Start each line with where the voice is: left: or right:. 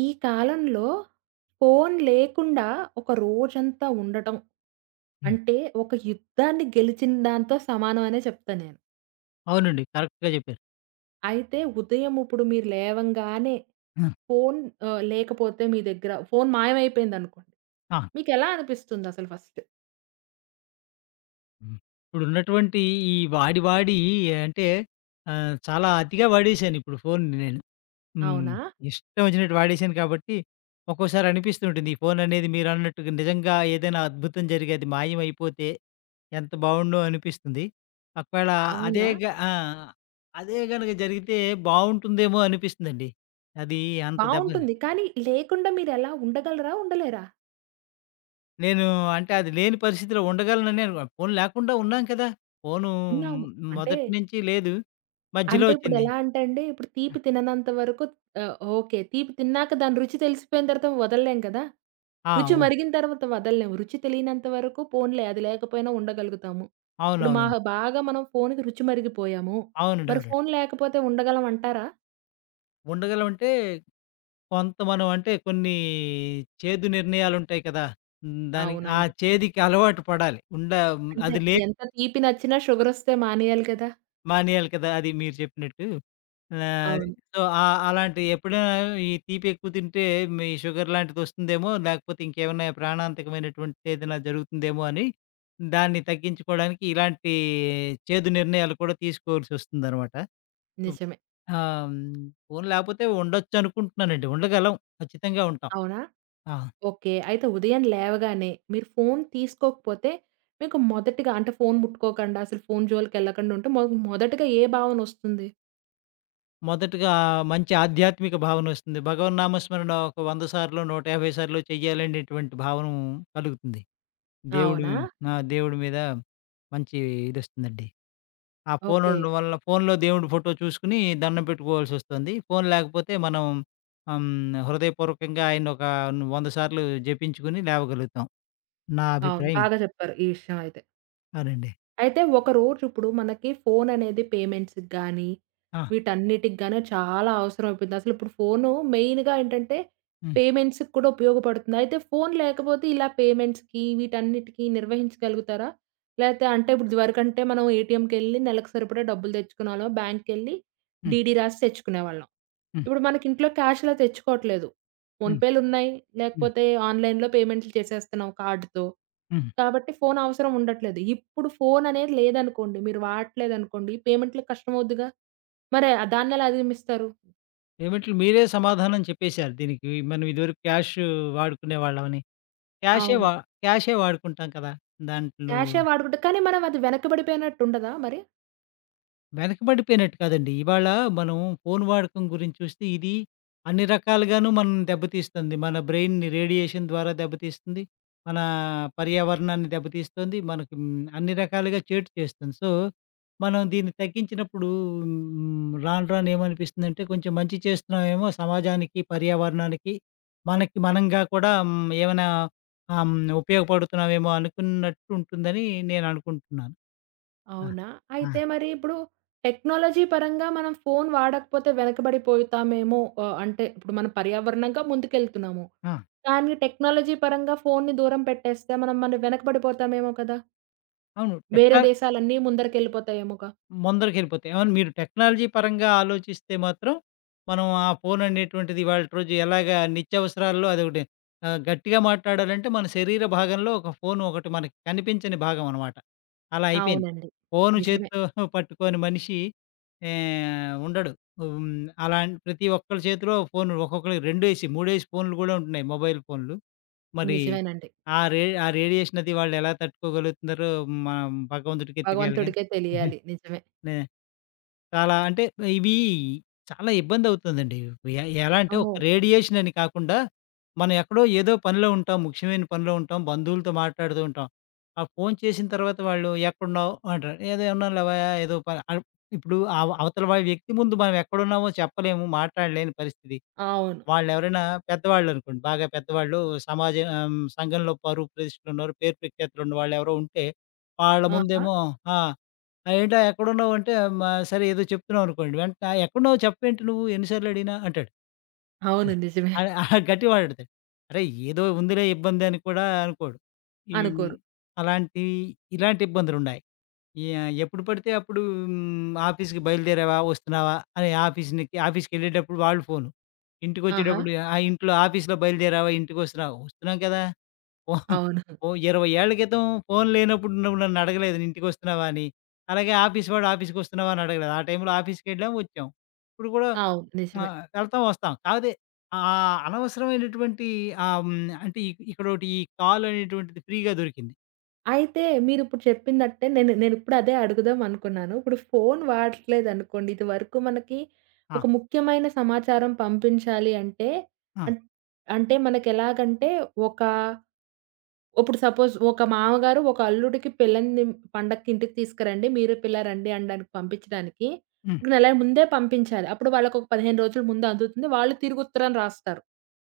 right: ఈ కాలంలో ఫోను లేకుండా ఒక రోజంతా ఉండటం
left: హ్మ్.
right: అంటే, ఒక యుద్ధాన్ని గెలిచిన దాంతో సమానం అనే చెప్తా నేను.
left: అవునండి. కరెక్ట్‌గా జెప్పారు.
right: అయితే ఉదయం ఇప్పుడు మీరు లేవంగానే
left: హ్మ్.
right: ఫోను లేకపోతే మీ దగ్గర ఫోను మాయమైపోయిందనుకోండి.
left: ఆ!
right: మీకెలా అనిపిస్తుందసలు ఫస్ట్?
left: హ్మ్. ఇప్పుడున్నటువంటి ఈ వాడి వాడి అంటే చాలా అతిగా వాడేశాను ఇప్పుడు ఫోన్‌ని నేను. హ్మ్.
right: అవునా?
left: ఇష్టం వచ్చినట్టు వాడేశాను కాబట్టి ఒక్కోసారి అనిపిస్తూ ఉంటుంది. ఈ ఫోన్ అనేది మీరన్నట్టుగా నిజంగా ఏదైనా అద్భుతం జరిగి అది మాయమైపోతే ఎంత బావుండు అనిపిస్తుంది. ఒకవేళ అదే
right: అవునా?
left: గ ఆ! అదే గనక జరిగితే బావుంటుందేమో అనిపిస్తుందండి. అది అంత దెబ్బ.
right: బావుంటుంది. కానీ లేకుండా మీరెలా ఉండగలరా? ఉండలేరా?
left: నేను, అంటే అది లేని పరిస్థితిలో ఉండగలనని అనుకో, ఫోను లేకుండా ఉన్నాం కదా! ఫోను
right: ఉన్నాము. అంటే,
left: మొదటి నుంచి లేదు. మధ్యలో
right: అంటే
left: వచ్చింది.
right: ఇప్పుడెలా అంటే అండి, ఇప్పుడు తీపి తిననంత వరకు ఓకే. తీపి తిన్నాక దాని రుచి తెలిసిపోయిన తర్వాత వదలలేం కదా!
left: ఆ!
right: రుచి
left: ఉ
right: మరిగిన తర్వాత వదలలేము. రుచి తెలియనంత వరకు పోనీలే అది లేకపోయినా ఉండగలుగుతాము. ఇప్పుడు మాహ
left: అవునవునవును.
right: బాగా మనం ఫోనుకి రుచి మరిగిపోయాము.
left: అవునండి.
right: మరి
left: అవునండి.
right: ఫోను లేకపోతే ఉండగలం అంటారా?
left: ఉండగలమంటే కొంత మనం అంటే కొన్ని చేదు నిర్ణయాలుంటాయి కదా! హ్మ్. దానికి ఆ
right: అవునండి.
left: చేదుకి అలవాటు పడాలి. ఉండ
right: అంటే
left: అది లే
right: ఎంత తీపి నచ్చినా షుగరొస్తే మానేయాలి కదా!
left: మానేయాలి కదా! అది మీరు చెప్పినట్టు. హ్మ్.
right: అవును.
left: సో, అలాంటి ఎప్పుడైనా ఈ తీపి ఎక్కువ తింటే మీ షుగర్ లాంటిదొస్తుందేమో, లేకపోతే ఇంకేమన్నా ప్రాణాంతకమైనటువంటిదేదైనా జరుగుతుందేమో అని దాన్ని తగ్గించుకోవడానికి ఇలాంటి చేదు నిర్ణయాలు కూడా తీసుకోవాల్సొస్తుందనమాట. హ్మ్.
right: నిజమే.
left: హ్మ్. పోనీ లేకపోతే ఉండొచ్చనుకుంటున్నానండి. ఉండగలం. ఖచ్చితంగా ఉంటాం.
right: అవునా?
left: ఆ!
right: ఓకే. అయితే ఉదయం లేవగానే మీరు ఫోను తీసుకోకపోతే మీకు మొదటిగా అంటే ఫోను ముట్టుకోకుండా అసలు ఫోను జోలికెళ్ళకుండా ఉంటే మొదటగా ఏ భావనొస్తుంది?
left: మొదటగా మంచి ఆధ్యాత్మిక భావనొస్తుంది. భగవన్నామస్మరణ ఒక 100 సార్లో, 150 సార్లో చెయ్యాలనేటువంటి భావన కలుగుతుంది. దేవుడు
right: అవునా?
left: ఆ! దేవుడి మీద మంచి ఇదొస్తుందండి. ఆ ఫోన్
right: ఓకే.
left: ఉండడం వల్ల ఫోన్‌లో దేవుడి ఫోటో చూసుకొని దండం పెట్టుకోవాల్సొస్తుంది. ఫోన్ లేకపోతే మనం హృదయపూర్వకంగా ఆయన ఒక 100 సార్లు జపించుకొని లేవగలుగుతాం. నా
right: అవును.
left: అభిప్రాయం ఇది.
right: బాగా చెప్పారు ఈ విషయం అయితే.
left: అవునండి.
right: అయితే ఒక రోజిప్పుడు మనకి ఫోననేది పేమెంట్స్‌కి గానీ,
left: ఆ!
right: వీటన్నిటికి గానీ చాలా అవసరం అయిపోయింది. అసలిప్పుడు ఫోను మెయిన్‌గా ఏంటంటే,
left: హ్మ్.
right: పేమెంట్స్‌కి కూడా ఉపయోగపడుతుంది. అయితే ఫోను లేకపోతే ఇలా పేమెంట్స్‌కి వీటన్నిటికి నిర్వహించగలుగుతారా? లేతే అంటే ఇప్పుడు ఇదివరకంటే మనం ఏటీఎంకెళ్ళి నెలకు సరిపడా డబ్బులు తెచ్చుకునేవాళ్ళం. బ్యాంక్‌కెళ్ళి
left: హ్మ్.
right: డీడీ రాసి తెచ్చుకునేవాళ్ళం.
left: హ్మ్.
right: ఇప్పుడు మనకింట్లో క్యాష్‌లా తెచ్చుకోవట్లేదు.
left: హ్మ్.
right: ఫోన్‌పేలున్నాయి.
left: హ్మ్.
right: లేకపోతే ఆన్‌లైన్‌లో పేమెంట్లు చేసేస్తున్నాం కార్డ్‌తో.
left: హ్మ్.
right: కాబట్టి ఫోను అవసరం ఉండట్లేదు. ఇప్పుడు ఫోననేది లేదనుకోండి, మీరు వాడట్లేదనుకోండి, పేమెంట్‌లకి కష్టమవుద్దిగా. మరి దాన్నెలా అధిగమిస్తారు?
left: పేమెంట్‌లు మీరే సమాధానం చెప్పేసారు దీనికి. మనం ఇదివరకు క్యాష్ వాడుకునేవాళ్ళమని. క్యాషే
right: అవును.
left: వా క్యాషే వాడుకుంటాం కదా! దాంట్లో
right: క్యాషే వాడుకుంటే కానీ మనం అది వెనకబడిపోయినట్టుండదా మరి?
left: వెనకబడిపోయినట్టు కాదండి. ఇవాళ మనం ఫోను వాడకం గురించి చూస్తే ఇది అన్ని రకాలుగాను మనల్ని దెబ్బతీస్తుంది. మన బ్రెయిన్‌ని రేడియేషన్ ద్వారా దెబ్బతీస్తుంది. మన పర్యావరణాన్ని దెబ్బతీస్తుంది. మనకి హ్మ్, అన్ని రకాలుగా చేటు చేస్తుంది. సో, మనం దీన్ని తగ్గించినప్పుడు హ్మ్, రాను రాను ఏమనిపిస్తుందంటే కొంచెం మంచి చేస్తున్నామేమో సమాజానికి, పర్యావరణానికి, మనకి మనంగా కూడా హ్మ్, ఏమైనా ఆహ్, హ్మ్, ఉపయోగపడుతున్నామేమో అనుకున్నట్టు ఉంటుందని నేను అనుకుంటున్నాను. ఆ!
right: అవునా?
left: ఆ!
right: అయితే మరి ఇప్పుడు టెక్నాలజీ పరంగా మనం ఫోను వాడకపోతే వెనకబడిపోతామేమో అంటే ఇప్పుడు మనం పర్యావరణంగా ముందుకెళ్తున్నాము.
left: ఆ!
right: కానీ టెక్నాలజీ పరంగా ఫోనుని దూరం పెట్టేస్తే మనం మనం వెనకబడిపోతామేమో కదా!
left: అవును.
right: వేరే దేశాలన్నీ ముందరికెళ్ళిపోతాయేమోగా!
left: ముందరికెళ్ళిపోతాయి. అవును మీరు టెక్నాలజీ పరంగా ఆలోచిస్తే మాత్రం, మనం ఆ ఫోన్ అనేటువంటిది ఇవాల్టి రోజు ఎలాగా నిత్యావసరాల్లో అదొకటి. గట్టిగా మాట్లాడాలంటే మన శరీర భాగంలో ఒక ఫోన్ ఒకటి మనకి కనిపించని భాగం అనమాట. అలా అయిపోయింది.
right: అవునండి.
left: ఫోను
right: నిజమే.
left: చేత్తో పట్టుకోని మనిషి ఉండడు. హ్మ్. అలాంటి ప్రతి ఒక్కళ్ళ చేతిలో ఫోను ఒక్కొక్కళ్ళకి రెండేసి, మూడేసి ఫోన్లు గూడా ఉంటున్నాయి మొబైల్ ఫోన్లు. మరి
right: నిజమేనండి.
left: ఆ రేడియేషన్ అది వాళ్ళు ఎలా తట్టుకోగలుగుతున్నారో మనం భగవంతుడికే తెలియాలిగా.
right: భగవంతుడికే
left: నే
right: తెలియాలి. నిజమే.
left: చాలా అంటే ఇవి చాలా ఇబ్బందవుతుందండి. ఎలా అంటే ఒక
right: ఓహో!
left: రేడియేషన్ అని కాకుండా, మనం ఎక్కడో ఏదో పనిలో ఉంటాం. ముఖ్యమైన పనిలో ఉంటాం. బంధువులతో మాట్లాడుతూ ఉంటాం. ఆ ఫోను చేసిన తర్వాత వాళ్ళు ఎక్కడున్నావు అంటారు. ఏదో ఉన్నాను లేవయ్య ఏదో పని అ ఇప్పుడు అవతల వాడి వ్యక్తి ముందు మనం ఎక్కడున్నామో చెప్పలేము. మాట్లాడలేని పరిస్థితి.
right: అవును.
left: వాళ్ళెవరైనా పెద్దవాళ్ళనుకోండి. బాగా పెద్దవాళ్ళు, సమాజం సంఘంలో పరువు ప్రతిష్టలున్నవారు, పేరు ప్రఖ్యాతులున్న వాళ్ళెవరో ఉంటే, వాళ్ళ
right: ఆహా!
left: ముందేమో ఆ! ఆ, "ఏంటా ఎక్కడున్నావంటే," "మా సరే ఏదో చెప్తున్నావు" అనుకోండి. వెంటనే "ఎక్కడున్నావో చెప్పేంటి నువ్వు ఎన్ని సార్లు అడిగినా" అంటాడు.
right: అవును. నిజమే.
left: ఆహా! గట్టిగా మాటాడతాడు. అరేయ్! ఏదో ఉందిలే ఇబ్బంది అని కూడా అనుకోడు. ఈ హ్మ్,
right: అనుకోరు.
left: అలాంటి ఇలాంటి ఇబ్బందులున్నాయి. ఎప్పుడు పడితే అప్పుడు హ్మ్, ఆఫీస్‌కి బయలుదేరావా? వస్తున్నావా? అని ఆఫీస్‌కెళ్ళేటప్పుడు వాళ్ళు ఫోను.
right: ఆహా!
left: ఇంటికొచ్చేటప్పుడు ఆ! ఇంట్లో ఆఫీస్‌లో బయలుదేరావా? ఇంటికొస్తున్నావా? వస్తున్నాం కదా! ఓ
right: అవును.
left: ఓ 20 ఏళ్ల క్రితం ఫోను లేనప్పుడు నువ్వు నన్ను అడగలేదు ఇంటికొస్తున్నావా అని. అలాగే ఆఫీస్ వాడు ఆఫీస్‌కొస్తున్నావా అని అడగలేదు. ఆ టైంలో ఆఫీస్‌కెళ్ళాం, వచ్చాం. ఇప్పుడు కూడా
right: అవును. నిజమే.
left: వెళ్తాం, వస్తాం. కాపోతే అనవసరమైనటువంటి అంటే ఇక్కడోకటి ఈ కాల్ అనేటువంటిది ఫ్రీగా దొరికింది.
right: అయితే మీరిప్పుడు చెప్పిందట్టే నేను అదే అడుగుదాం అనుకున్నాను. ఇప్పుడు ఫోను వాడట్లేదనుకోండి. ఇదివరకు మనకి
left: ఆ!
right: ఒక ముఖ్యమైన సమాచారం పంపించాలి అంటే,
left: ఆ!
right: అన్ అంటే మనకెలాగంటే ఒక ఇప్పుడు సపోజ్ ఒక మామగారు ఒక అల్లుడికి పిల్లని పండక్కి ఇంటికి తీసుకురండి. మీరు పిల్ల రండి అనడానికి పంపించడానికి
left: హ్మ్.
right: ఒక నెల ముందే పంపించాలి. అప్పుడు వాళ్ళకొక 15 రోజుల ముందు అందుతుంది. వాళ్ళు తిరిగి ఉత్తరం రాస్తారు.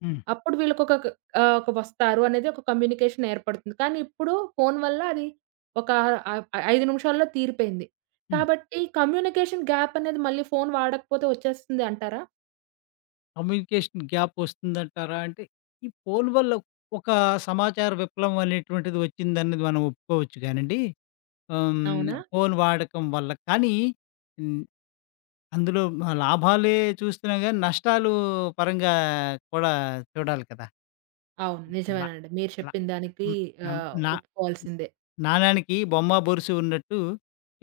left: హ్మ్.
right: అప్పుడు వీళ్ళకొక ఒక వస్తారు అనేది ఒక కమ్యూనికేషన్ ఏర్పడుతుంది. కానీ ఇప్పుడు ఫోను వల్ల అది ఒక ఆహ్, 5 నిమిషాల్లో తీరిపోయింది.
left: హ్మ్.
right: కాబట్టి కమ్యూనికేషన్ గ్యాప్ అనేది మళ్ళీ ఫోను వాడకపోతే వచ్చేస్తుంది అంటారా?
left: కమ్యూనికేషన్ గ్యాప్ వస్తుందంటారా? అంటే ఈ ఫోను వల్ల ఒక సమాచార విప్లవం అనేటువంటిది వచ్చిందన్నది మనం ఒప్పుకోవచ్చు కానండి. హ్మ్.
right: అవునా?
left: ఫోను వాడకం వల్ల. కానీ హ్మ్, అందులో లాభాలే చూస్తున్నాం గానీ నష్టాలు పరంగా కూడా చూడాలి కదా!
right: అవును.
left: ల
right: నిజమేనండి. మీరు
left: ల
right: చెప్పిన దానికి
left: హ్మ్. అం నా
right: ఒప్పుకోవాల్సిందే.
left: నాణానికి బొమ్మ, బొరుసు ఉన్నట్టు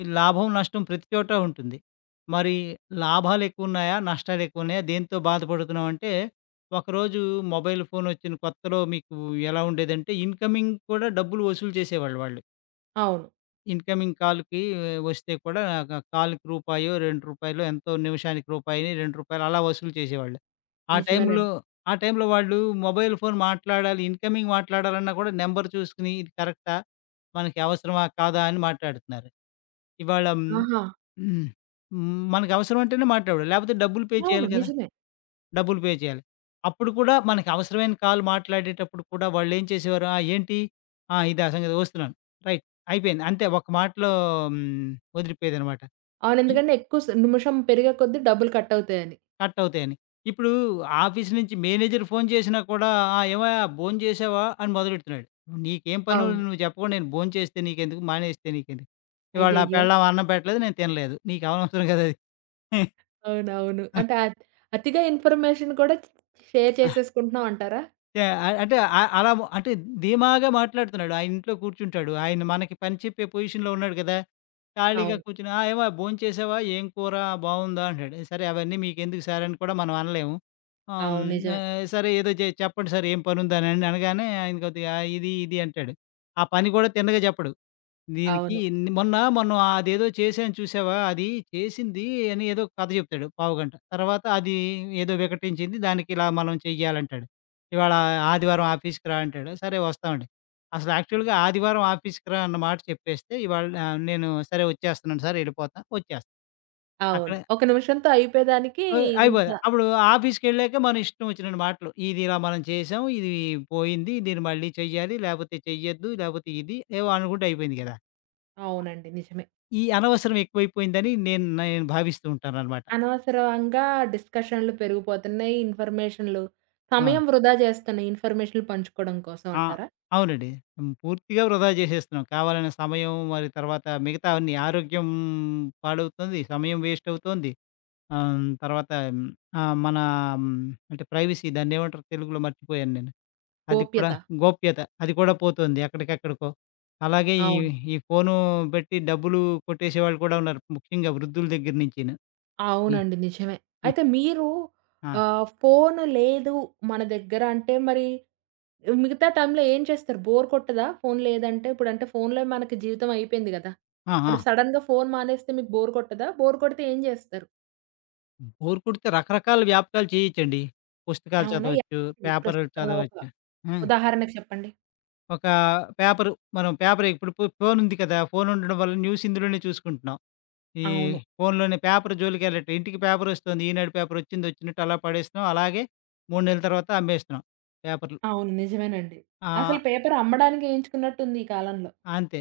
left: ఈ లాభం, నష్టం ప్రతి చోట ఉంటుంది. మరి లాభాలెక్కువున్నాయా? నష్టాలెక్కువున్నాయా? దేంతో బాధపడుతున్నామంటే, ఒకరోజు మొబైల్ ఫోనొచ్చిన కొత్తలో మీకు ఎలా ఉండేదంటే, ఇన్‌కమింగ్ కూడా డబ్బులు వసూలు చేసేవాళ్ళు వాళ్ళు.
right: అవును.
left: ఇన్‌కమింగ్ కాల్‌కి వస్తే కూడా కాల్‌కి రూపాయో, రూ. 2 ఎంతో నిమిషానికి రూపాయిని, రూ. 2 అలా వసూలు చేసేవాళ్ళు. ఆ ఓకే. టైంలో
right: నిజమేనండి.
left: ఆ టైంలో వాళ్ళు మొబైల్ ఫోన్ మాట్లాడాలి, ఇన్‌కమింగ్ మాట్లాడాలన్నా కూడా నంబర్ చూసుకొని ఇది కరెక్టా? మనకి అవసరమా? కాదా? అని మాట్లాడుతున్నారు. ఇవాళ హ్మ్.
right: ఆహా!
left: హ్మ్. హ్మ్. మనకవసరం అంటేనే మాట్లాడాలి. లేపోతే డబ్బులు పే
right: అవును.
left: చేయాలి కదా!
right: నిజమే.
left: డబ్బులు పే చేయాలి. అప్పుడు కూడా మనకి అవసరమైన కాల్ మాట్లాడేటప్పుడు కూడా వాళ్ళేం చేసేవారు, "ఆ! ఏంటి? ఆ! ఇదా సంగతి, వస్తున్నాను. రైట్." అయిపోయింది. అంతే ఒక మాటలో హ్మ్, వదిలిపోయేదనమాట.
right: అవును.
left: ఈ
right: ఎందుకంటే ఎక్కువ నిమిషం పెరిగే కొద్దీ డబ్బులు కట్ అవుతాయని.
left: కట్ అవుతాయని. ఇప్పుడు ఆఫీస్ నుంచి మేనేజర్ ఫోను చేసినా కూడా, "ఆ! ఏమయ్యా భోంచేసావా?" అని మొదలెడుతున్నాడు. "నీకేం పనులు,
right: అవును.
left: నువ్వు చెప్పకుండా నేను భోంచేస్తే నీకెందుకు? మానేస్తే నీకెందుకు? ఇవాళ నా
right: అయ్యయ్యో!
left: పెళ్ళాం అన్నం పెట్టలేదు. నేను తినలేదు. నీకు అనవసరం కదా అది."
right: అవునవును. అంటే అతిగా ఇన్ఫర్మేషన్ కూడా షేర్ చేసేసుకుంటున్నాం అంటారా?
left: యాహ్! అ అంటే అలా అంటే ధీమాగా మాట్లాడుతున్నాడు. ఆయన ఇంట్లో కూర్చుంటాడు. ఆయన మనకి పని చెప్పే పొజిషన్‌లో ఉన్నాడు కదా! ఖాళీగా
right: అవును.
left: కూర్చొని, "ఆ! ఏమ్మా భోంచేసావా? ఏం కూర? బావుందా?" అంటాడు. సరే అవన్నీ మీకెందుకు సార్ అని కూడా మనం అనలేము. హ్మ్.
right: అవును. నిజమే.
left: సరే ఏదో చెప్పండి సార్ ఏం పనుందని అనగానే ఆయన కొద్దిగా "ఆ, ఇది, ఇది" అంటాడు. ఆ పని కూడా తిన్నగా చెప్పడు. దీనికి
right: అవును.
left: ఇన్ని మొన్న మొన్న అదేదో చేశాను చూసావా! అది చేసింది అని ఏదో కథ చెప్తాడు పావుగంట. తర్వాత అది ఏదో వికటించింది, దానికి ఇలా మనం చెయ్యాలంటాడు. ఇవాళ ఆదివారం ఆఫీస్‌కి రా అంటాడు. సరే వస్తామండి. అసలు యాక్చువల్‌గా ఆదివారం ఆఫీస్‌కి రా అన్న మాట చెప్పేస్తే ఇవాళ నేను సరే వచ్చేస్తున్నాను సార్, ఎళ్ళిపోతా వచ్చేస్తా. అక్కడ
right: అవును. ఒక నిమిషంతో అయిపోయేదానికి ఇంత
left: అయిపోదు. అప్పుడు ఆఫీస్‌కెళ్ళాక మన ఇష్టం వచ్చినన్ని మాటలు. ఇది ఇలా మనం చేసాం. ఇది పోయింది. దీన్ని మళ్ళీ చెయ్యాలి. లేపోతే చెయ్యొద్దు. లేపోతే ఇది ఏవో అనుకుంటే అయిపోయింది గదా!
right: అవునండి. నిజమే.
left: ఈ అనవసరం ఎక్కువైపోయిందని నేను నేను భావిస్తూ ఉంటాననమాట.
right: అనవసరంగా డిస్కషన్‌లు పెరిగిపోతున్నాయి. ఇన్ఫర్మేషన్‌లు
left: అవును.
right: సమయం వృధా చేస్తున్నాయి ఇన్ఫర్మేషన్‌లు పంచుకోవడం కోసం
left: ఆ!
right: అంటారా?
left: అవునండి. హ్మ్. పూర్తిగా వృధా చేసేస్తున్నాం. కావాలనే సమయం, మరి తర్వాత మిగతావన్నీ ఆరోగ్యం పాడవుతుంది. సమయం వేస్ట్ అవుతోంది. తర్వాత మన హ్మ్, అంటే ప్రైవసీ దాన్నేమంటారో తెలుగులో మర్చిపోయాను నేను. అది కూడా
right: గోప్యత.
left: గోప్యత, అది కూడా పోతుంది ఎక్కడికెక్కడికో. అలాగే ఈ
right: అవును.
left: ఈ ఫోను పెట్టి డబ్బులు కొట్టేసేవాళ్ళు కూడా ఉన్నారు. ముఖ్యంగా వృద్ధుల దగ్గర నుంచిను. ఈ
right: అవునండి. నిజమే. అయితే మీరు
left: ఆ! ఆ!
right: ఫోను లేదు మన దగ్గర అంటే మరి మిగతా టైంలో ఏం చేస్తారు? బోర్ కొట్టదా ఫోను లేదంటే? ఇప్పుడంటే ఫోనులో మనకి జీవితం అయిపోయింది గదా! మరి
left: ఆ!
right: సడెన్‌గా ఫోను మానేస్తే మీకు బోర్ కొట్టదా? బోర్ కొడితే ఏం జేస్తారు?
left: బోర్ కొడితే రకరకాల వ్యాపకాలు చేయొచ్చండి. పుస్తకాలు హ్మ్,
right: అవునా?
left: చదవచ్చు,
right: ఎలాంటిది?
left: పేపర్‌లు
right: ఒక
left: చదవచ్చు. హ్మ్.
right: ఉదాహరణకు చెప్పండి.
left: ఒక పేపరు, మనం పేపర్ ఇప్పుడు ఫోనుంది కదా! ఫోనుండడం వల్ల న్యూస్ ఇందులోనే చూసుకుంటున్నాం. ఈ
right: అవును.
left: ఫోనులోనే పేపర్ జోలికెళ్ళట్లే. ఇంటికి పేపరొస్తోంది. ఈనాడు పేపరొచ్చిందొచ్చినట్టు అలా పడేస్తున్నాం. అలాగే 3 నెలల తర్వాత అమ్మేస్తున్నాం పేపర్‌లు.
right: అవును. నిజమేనండి.
left: ఆ!
right: అసలు పేపర్ అమ్మడానికి ఏయించుకున్నట్టుంది ఈ కాలంలో.
left: అంతే.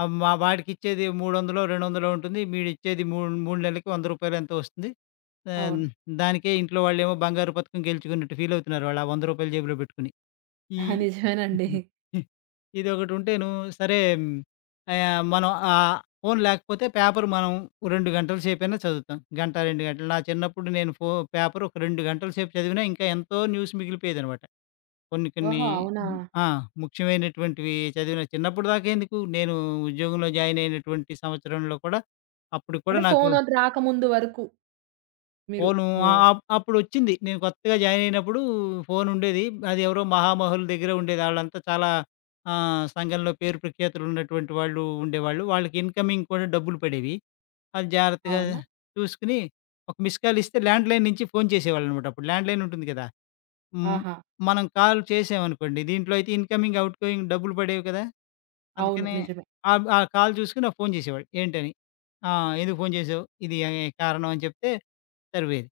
left: మా వాడికిచ్చేది 300లో, 200లో ఉంటుంది. వీడిచ్చేది 3 నెలలకి రూ. 100 ఎంతో వస్తుంది. ఆహ్,
right: అవును.
left: దానికే ఇంట్లో వాళ్ళేమో బంగారు పతకం గెలుచుకున్నట్టు ఫీలవుతున్నారు వాళ్ళు, ఆ రూ. 100 జేబులో పెట్టుకొని. ఈ
right: ఆ! నిజమేనండి.
left: ఇదొకటుంటేను. సరే మనం, ఫోను లేకపోతే పేపర్ మనం 2 గంటల సేపైనా చదువుతాం. గంట, 2 గంటలు. నా చిన్నప్పుడు నేను పేపర్ ఒక 2 గంటల సేపు చదివినా ఇంకా ఎంతో న్యూస్ మిగిలిపోయేదనమాట. కొన్ని కొన్ని
right: ఓహో! అవునా?
left: ఆ! ముఖ్యమైనటువంటివి చదివిన చిన్నప్పుడు దాకా ఎందుకు, నేను ఉద్యోగంలో జాయిన్ అయినటువంటి సంవత్సరంలో కూడా అప్పుడు కూడా
right: అంటే
left: నాకు
right: ఫోను అది రాకముందు వరకు మీరు
left: ఫోను ఆ!
right: ఓహ్!
left: అప్పుడొచ్చింది. నేను కొత్తగా జాయిన్ అయినప్పుడు ఫోనుండేది. అది ఎవరో మహామహుల దగ్గర ఉండేది. ఆళ్ళంతా చాలా సంఘంలో పేరు ప్రఖ్యాతులు ఉన్నటువంటి వాళ్ళు ఉండేవాళ్ళు. వాళ్ళకి ఇన్‌కమింగ్ కూడా డబ్బులు పడేవి. అది జాగ్రత్తగా
right: అవునా?
left: చూసుకొని ఒక మిస్ కాల్ ఇస్తే ల్యాండ్‌లైన్ నుంచి ఫోను చేసేవాళ్ళనమాట. అప్పుడు ల్యాండ్‌లైన్ ఉంటుంది కదా! హ్మ్.
right: ఆహా!
left: మనం కాల్ చేసామనుకోండి, దీంట్లో అయితే ఇన్‌కమింగ్, ఔట్‌గోయింగ్ డబ్బులు పడేవి కదా!
right: అవును.
left: అందుకనే
right: నిజమే.
left: ఆ కాల్ చూసుకొని నాకు ఫోను చేసేవాడు ఏంటని. ఆ! "ఎందుకు ఫోను చేసావు? ఇది కారణం" అని చెప్తే సరిపోయేది.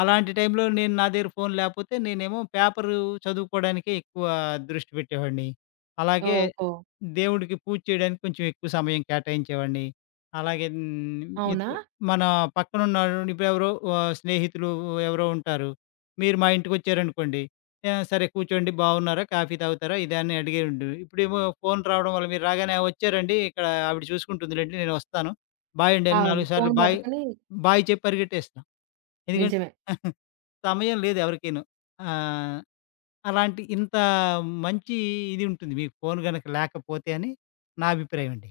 left: అలాంటి టైంలో నేను నా దగ్గర ఫోను లేపోతే నేనేమో పేపరు చదువుకోవడానికే ఎక్కువ దృష్టి పెట్టేవాడిని. అలాగే
right: ఓహో!
left: దేవుడికి పూజ చేయడానికి కొంచెం ఎక్కువ సమయం కేటాయించేవాడిని. అలాగే హ్మ్,
right: అవునా?
left: ఇతర మన పక్కనున్న ఇప్పుడు ఎవరో స్నేహితులు ఎవరో ఉంటారు. మీరు మా ఇంటికొచ్చారనుకోండి సరే కూర్చోండి. బాగున్నారా? కాఫీ తాగుతారా? ఇదా అని అడిగేయుండు. ఇప్పుడేమో ఫోన్ రావడం వల్ల మీరు రాగానే "ఆ, వచ్చారండి. ఇక్కడ ఆవిడ చూసుకుంటుందిలెండి. నేను వస్తాను. బాయ్ అండి" అని
right: అవును.
left: 4 సార్లు
right: ఫోను
left: బాయ్,
right: పట్టుకొని
left: బాయ్ చెప్పి పరిగెట్టేస్తాం. ఎందుకంటే
right: నిజమే.
left: సమయం లేదు ఎవరికీను. ఆహ్, అలాంటి ఇంత మంచి ఇది ఉంటుంది, మీకు ఫోన్ గనక లేకపోతే అని నా అభిప్రాయం అండి.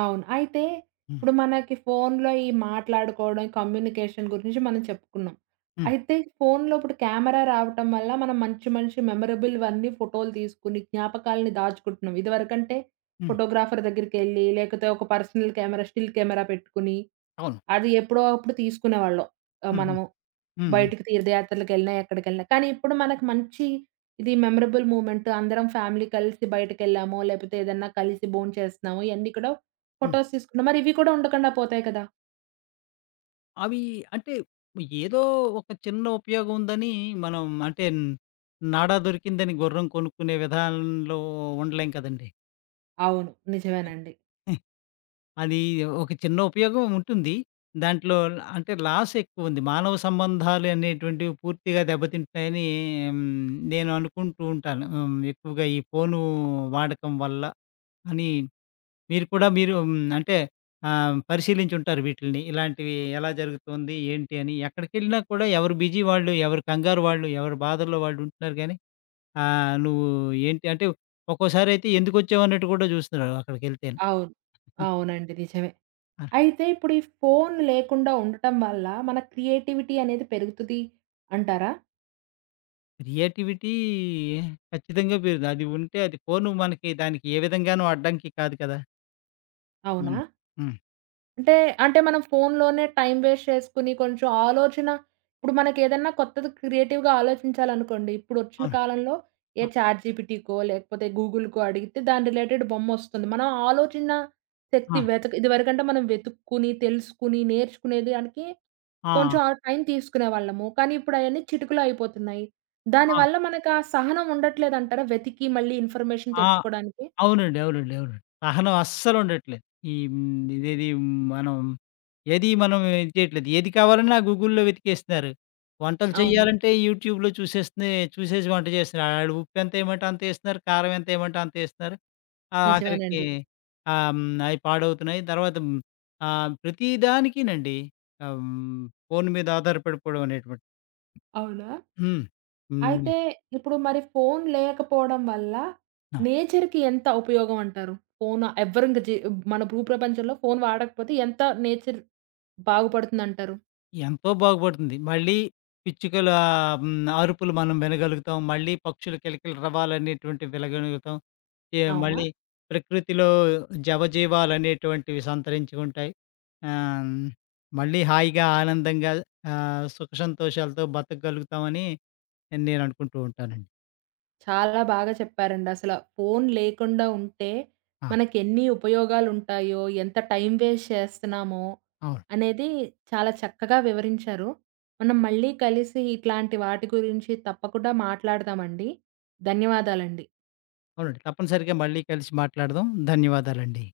right: అవును. అయితే
left: హ్మ్.
right: ఇప్పుడు మనకి ఫోనులో ఈ మాట్లాడుకోవడం, కమ్యూనికేషన్ గురించి మనం చెప్పుకున్నాం.
left: హ్మ్.
right: అయితే ఫోనులో ఇప్పుడు కెమెరా రావటం వల్ల మనం మంచి మంచి మెమరబుల్ అన్నీ ఫోటోలు తీసుకొని, జ్ఞాపకాలని దాచుకుంటున్నాం. ఇదివరకంటే
left: హ్మ్.
right: ఫోటోగ్రాఫర్ దగ్గరికెళ్ళి, లేకపోతే ఒక పర్సనల్ కెమెరా, స్టిల్ కెమెరా పెట్టుకొని,
left: అవును.
right: అది ఎప్పుడో అప్పుడు తీసుకునేవాళ్ళం
left: హ్మ్. హ్మ్.
right: మనము.
left: హ్మ్. హ్మ్.
right: బయటికి తీర్థయాత్రలకెళ్ళినా, ఎక్కడికెళ్ళినా. కానీ ఇప్పుడు మనకు మంచి ఇది మెమరబుల్ మూమెంట్. అందరం ఫ్యామిలీ కలిసి బయటకెళ్ళామో, లేపోతే ఏదన్నా కలిసి భోంచేస్తున్నామో, ఇయన్నీ కూడా
left: హ్మ్.
right: ఫోటోస్ తీసుకున్నాం. మరి ఇవి కూడా ఉండకుండా పోతాయి కదా!
left: అవి అంటే ఏదో ఒక చిన్న ఉపయోగం ఉందని మనం, అంటే నాడ దొరికిందని గుర్రం కొనుక్కునే విధానంలో ఉండలేం కదండీ.
right: అవును. నిజమేనండి.
left: అది ఒక చిన్న ఉపయోగం ఉంటుంది. దాంట్లో అంటే లాస్ ఎక్కువుంది. మానవ సంబంధాలు అనేటువంటివి పూర్తిగా దెబ్బతింటున్నాయని హ్మ్, నేను అనుకుంటూ ఉంటాను. హ్మ్, ఎక్కువగా ఈ ఫోను వాడకం వల్ల అని మీరు హ్మ్, అంటే పరిశీలించుంటారు వీటిల్ని. ఇలాంటివి ఎలా జరుగుతుంది? ఏంటి అని? ఎక్కడికెళ్ళినా కూడా ఎవరు బిజీ వాళ్ళు, ఎవరు కంగారు వాళ్ళు, ఎవరు బాధల్లో వాళ్ళు ఉంటున్నారు గానీ, నువ్వు ఏంటి అంటే ఒక్కోసారయితే ఎందుకొచ్చావన్నట్టు కూడా చూస్తున్నారు అక్కడికెళ్తేను.
right: అవును. అవునండి. నిజమే.
left: ఆ!
right: అయితే ఇప్పుడు ఈ ఫోను లేకుండా ఉండటం వల్ల మన క్రియేటివిటీ అనేది పెరుగుతది అంటారా?
left: క్రియేటివిటీ ఖచ్చితంగా పెరుగుతుంది. అది ఉంటే అది పోను మనకి దానికి ఏ విధంగాను అడ్డంకి కాదు కదా!
right: అవునా?
left: అవును. హ్మ్.
right: అంటే, అంటే మనం ఫోనులోనే టైమ్ వేస్ట్ చేసుకొని, కొంచెం ఆలోచన ఇప్పుడు మనకేదన్నా కొత్తది క్రియేటివ్‌గా ఆలోచించాలనుకోండి, ఇప్పుడొచ్చిన
left: అవును.
right: కాలంలో ఏ
left: ఆ!
right: చాట్‌జీపీటీకో, లేకపోతే గూగుల్‌కో అడిగితే దాని రిలేటెడ్ బొమ్మొస్తుంది. మనం ఆలోచన శక్తి
left: ఆ!
right: వెతక ఇదివరకంటే మనం వెతుక్కుని, తెలుసుకుని, నేర్చుకునేది దానికి కొంచెం ఆ
left: ఆ!
right: టైం తీసుకునేవాళ్ళము. కానీ ఇప్పుడయన్నీ చిటికలో అయిపోతున్నాయి.
left: ఆ! ఆ!
right: దానివల్ల మనకు ఆ సహనం ఉండట్లేదంటారా? వెతికి మళ్ళీ ఇన్ఫర్మేషన్
left: ఆ!
right: తెచ్చుకోవడానికి?
left: అవునండి. అవునండి. అవునండి. సహనం అస్సలుండట్లేదు. ఈ హ్మ్, ఇదేది మనం ఏది మనం ఇది చేయట్లేదు. ఏది కావాలన్నా గూగుల్‌లో వెతికేస్తున్నారు. వంటలు
right: అవును.
left: చేయాలంటే యూట్యూబ్‌లో చూసేసి వంట చేస్తున్నారు. ఆడు ఉప్పెంతేయమంటే అంతేస్తున్నారు. కారం ఎంతేయమంటే అంతేస్తున్నారు. ఆఖరికి
right: నిజమేనండి.
left: ఆహ్, హ్మ్. అయి పాడవుతున్నాయి. తర్వాత హ్మ్. ప్రతిదానికినండి ఆహ్, హ్మ్. ఫోను మీద ఆధారపడిపోవడం అనేటువంటిది.
right: అవునా?
left: హ్మ్. హ్మ్.
right: అయితే ఇప్పుడు మరి ఫోను లేకపోవడం వల్ల నేచర్‌కి ఎంత ఉపయోగం అంటారు? ఫోను ఎవ్వరు ఇంక మన భూప్రపంచంలో ఫోను వాడకపోతే ఎంత నేచర్ బాగుపడుతుందంటారు?
left: ఎంతో బాగుపడుతుంది. మళ్ళీ పిచ్చుకల ఆహ్, హ్మ్. అరుపులు మనం వినగలుగుతాం. మళ్ళీ పక్షుల కిలకిల రవాలనేటువంటివి వినగలుగుతాం.
right: అవునా?
left: మళ్ళీ ప్రకృతిలో జవజీవాలనేటువంటివి సంతరించి ఉంటాయి. హ్మ్. మళ్ళీ హాయిగా, ఆనందంగా, సుఖ సంతోషాలతో బతకగలుగుతామని నేననుకుంటూ ఉంటానండి.
right: చాలా బాగా చెప్పారండి. అసల ఫోను లేకుండా ఉంటే
left: ఆ!
right: మనకెన్ని ఉపయోగాలుంటాయో, ఎంత టైం వేస్ట్ చేస్తున్నామో
left: అవును.
right: అనేది చాలా చక్కగా వివరించారు. మనం మళ్ళీ కలిసి ఇట్లాంటి వాటి గురించి తప్పకుండా మాట్లాడదామండి. ధన్యవాదాలండి.
left: అవునండి. తప్పనిసరిగా మళ్ళీ కలిసి మాట్లాడదాం. ధన్యవాదాలండి.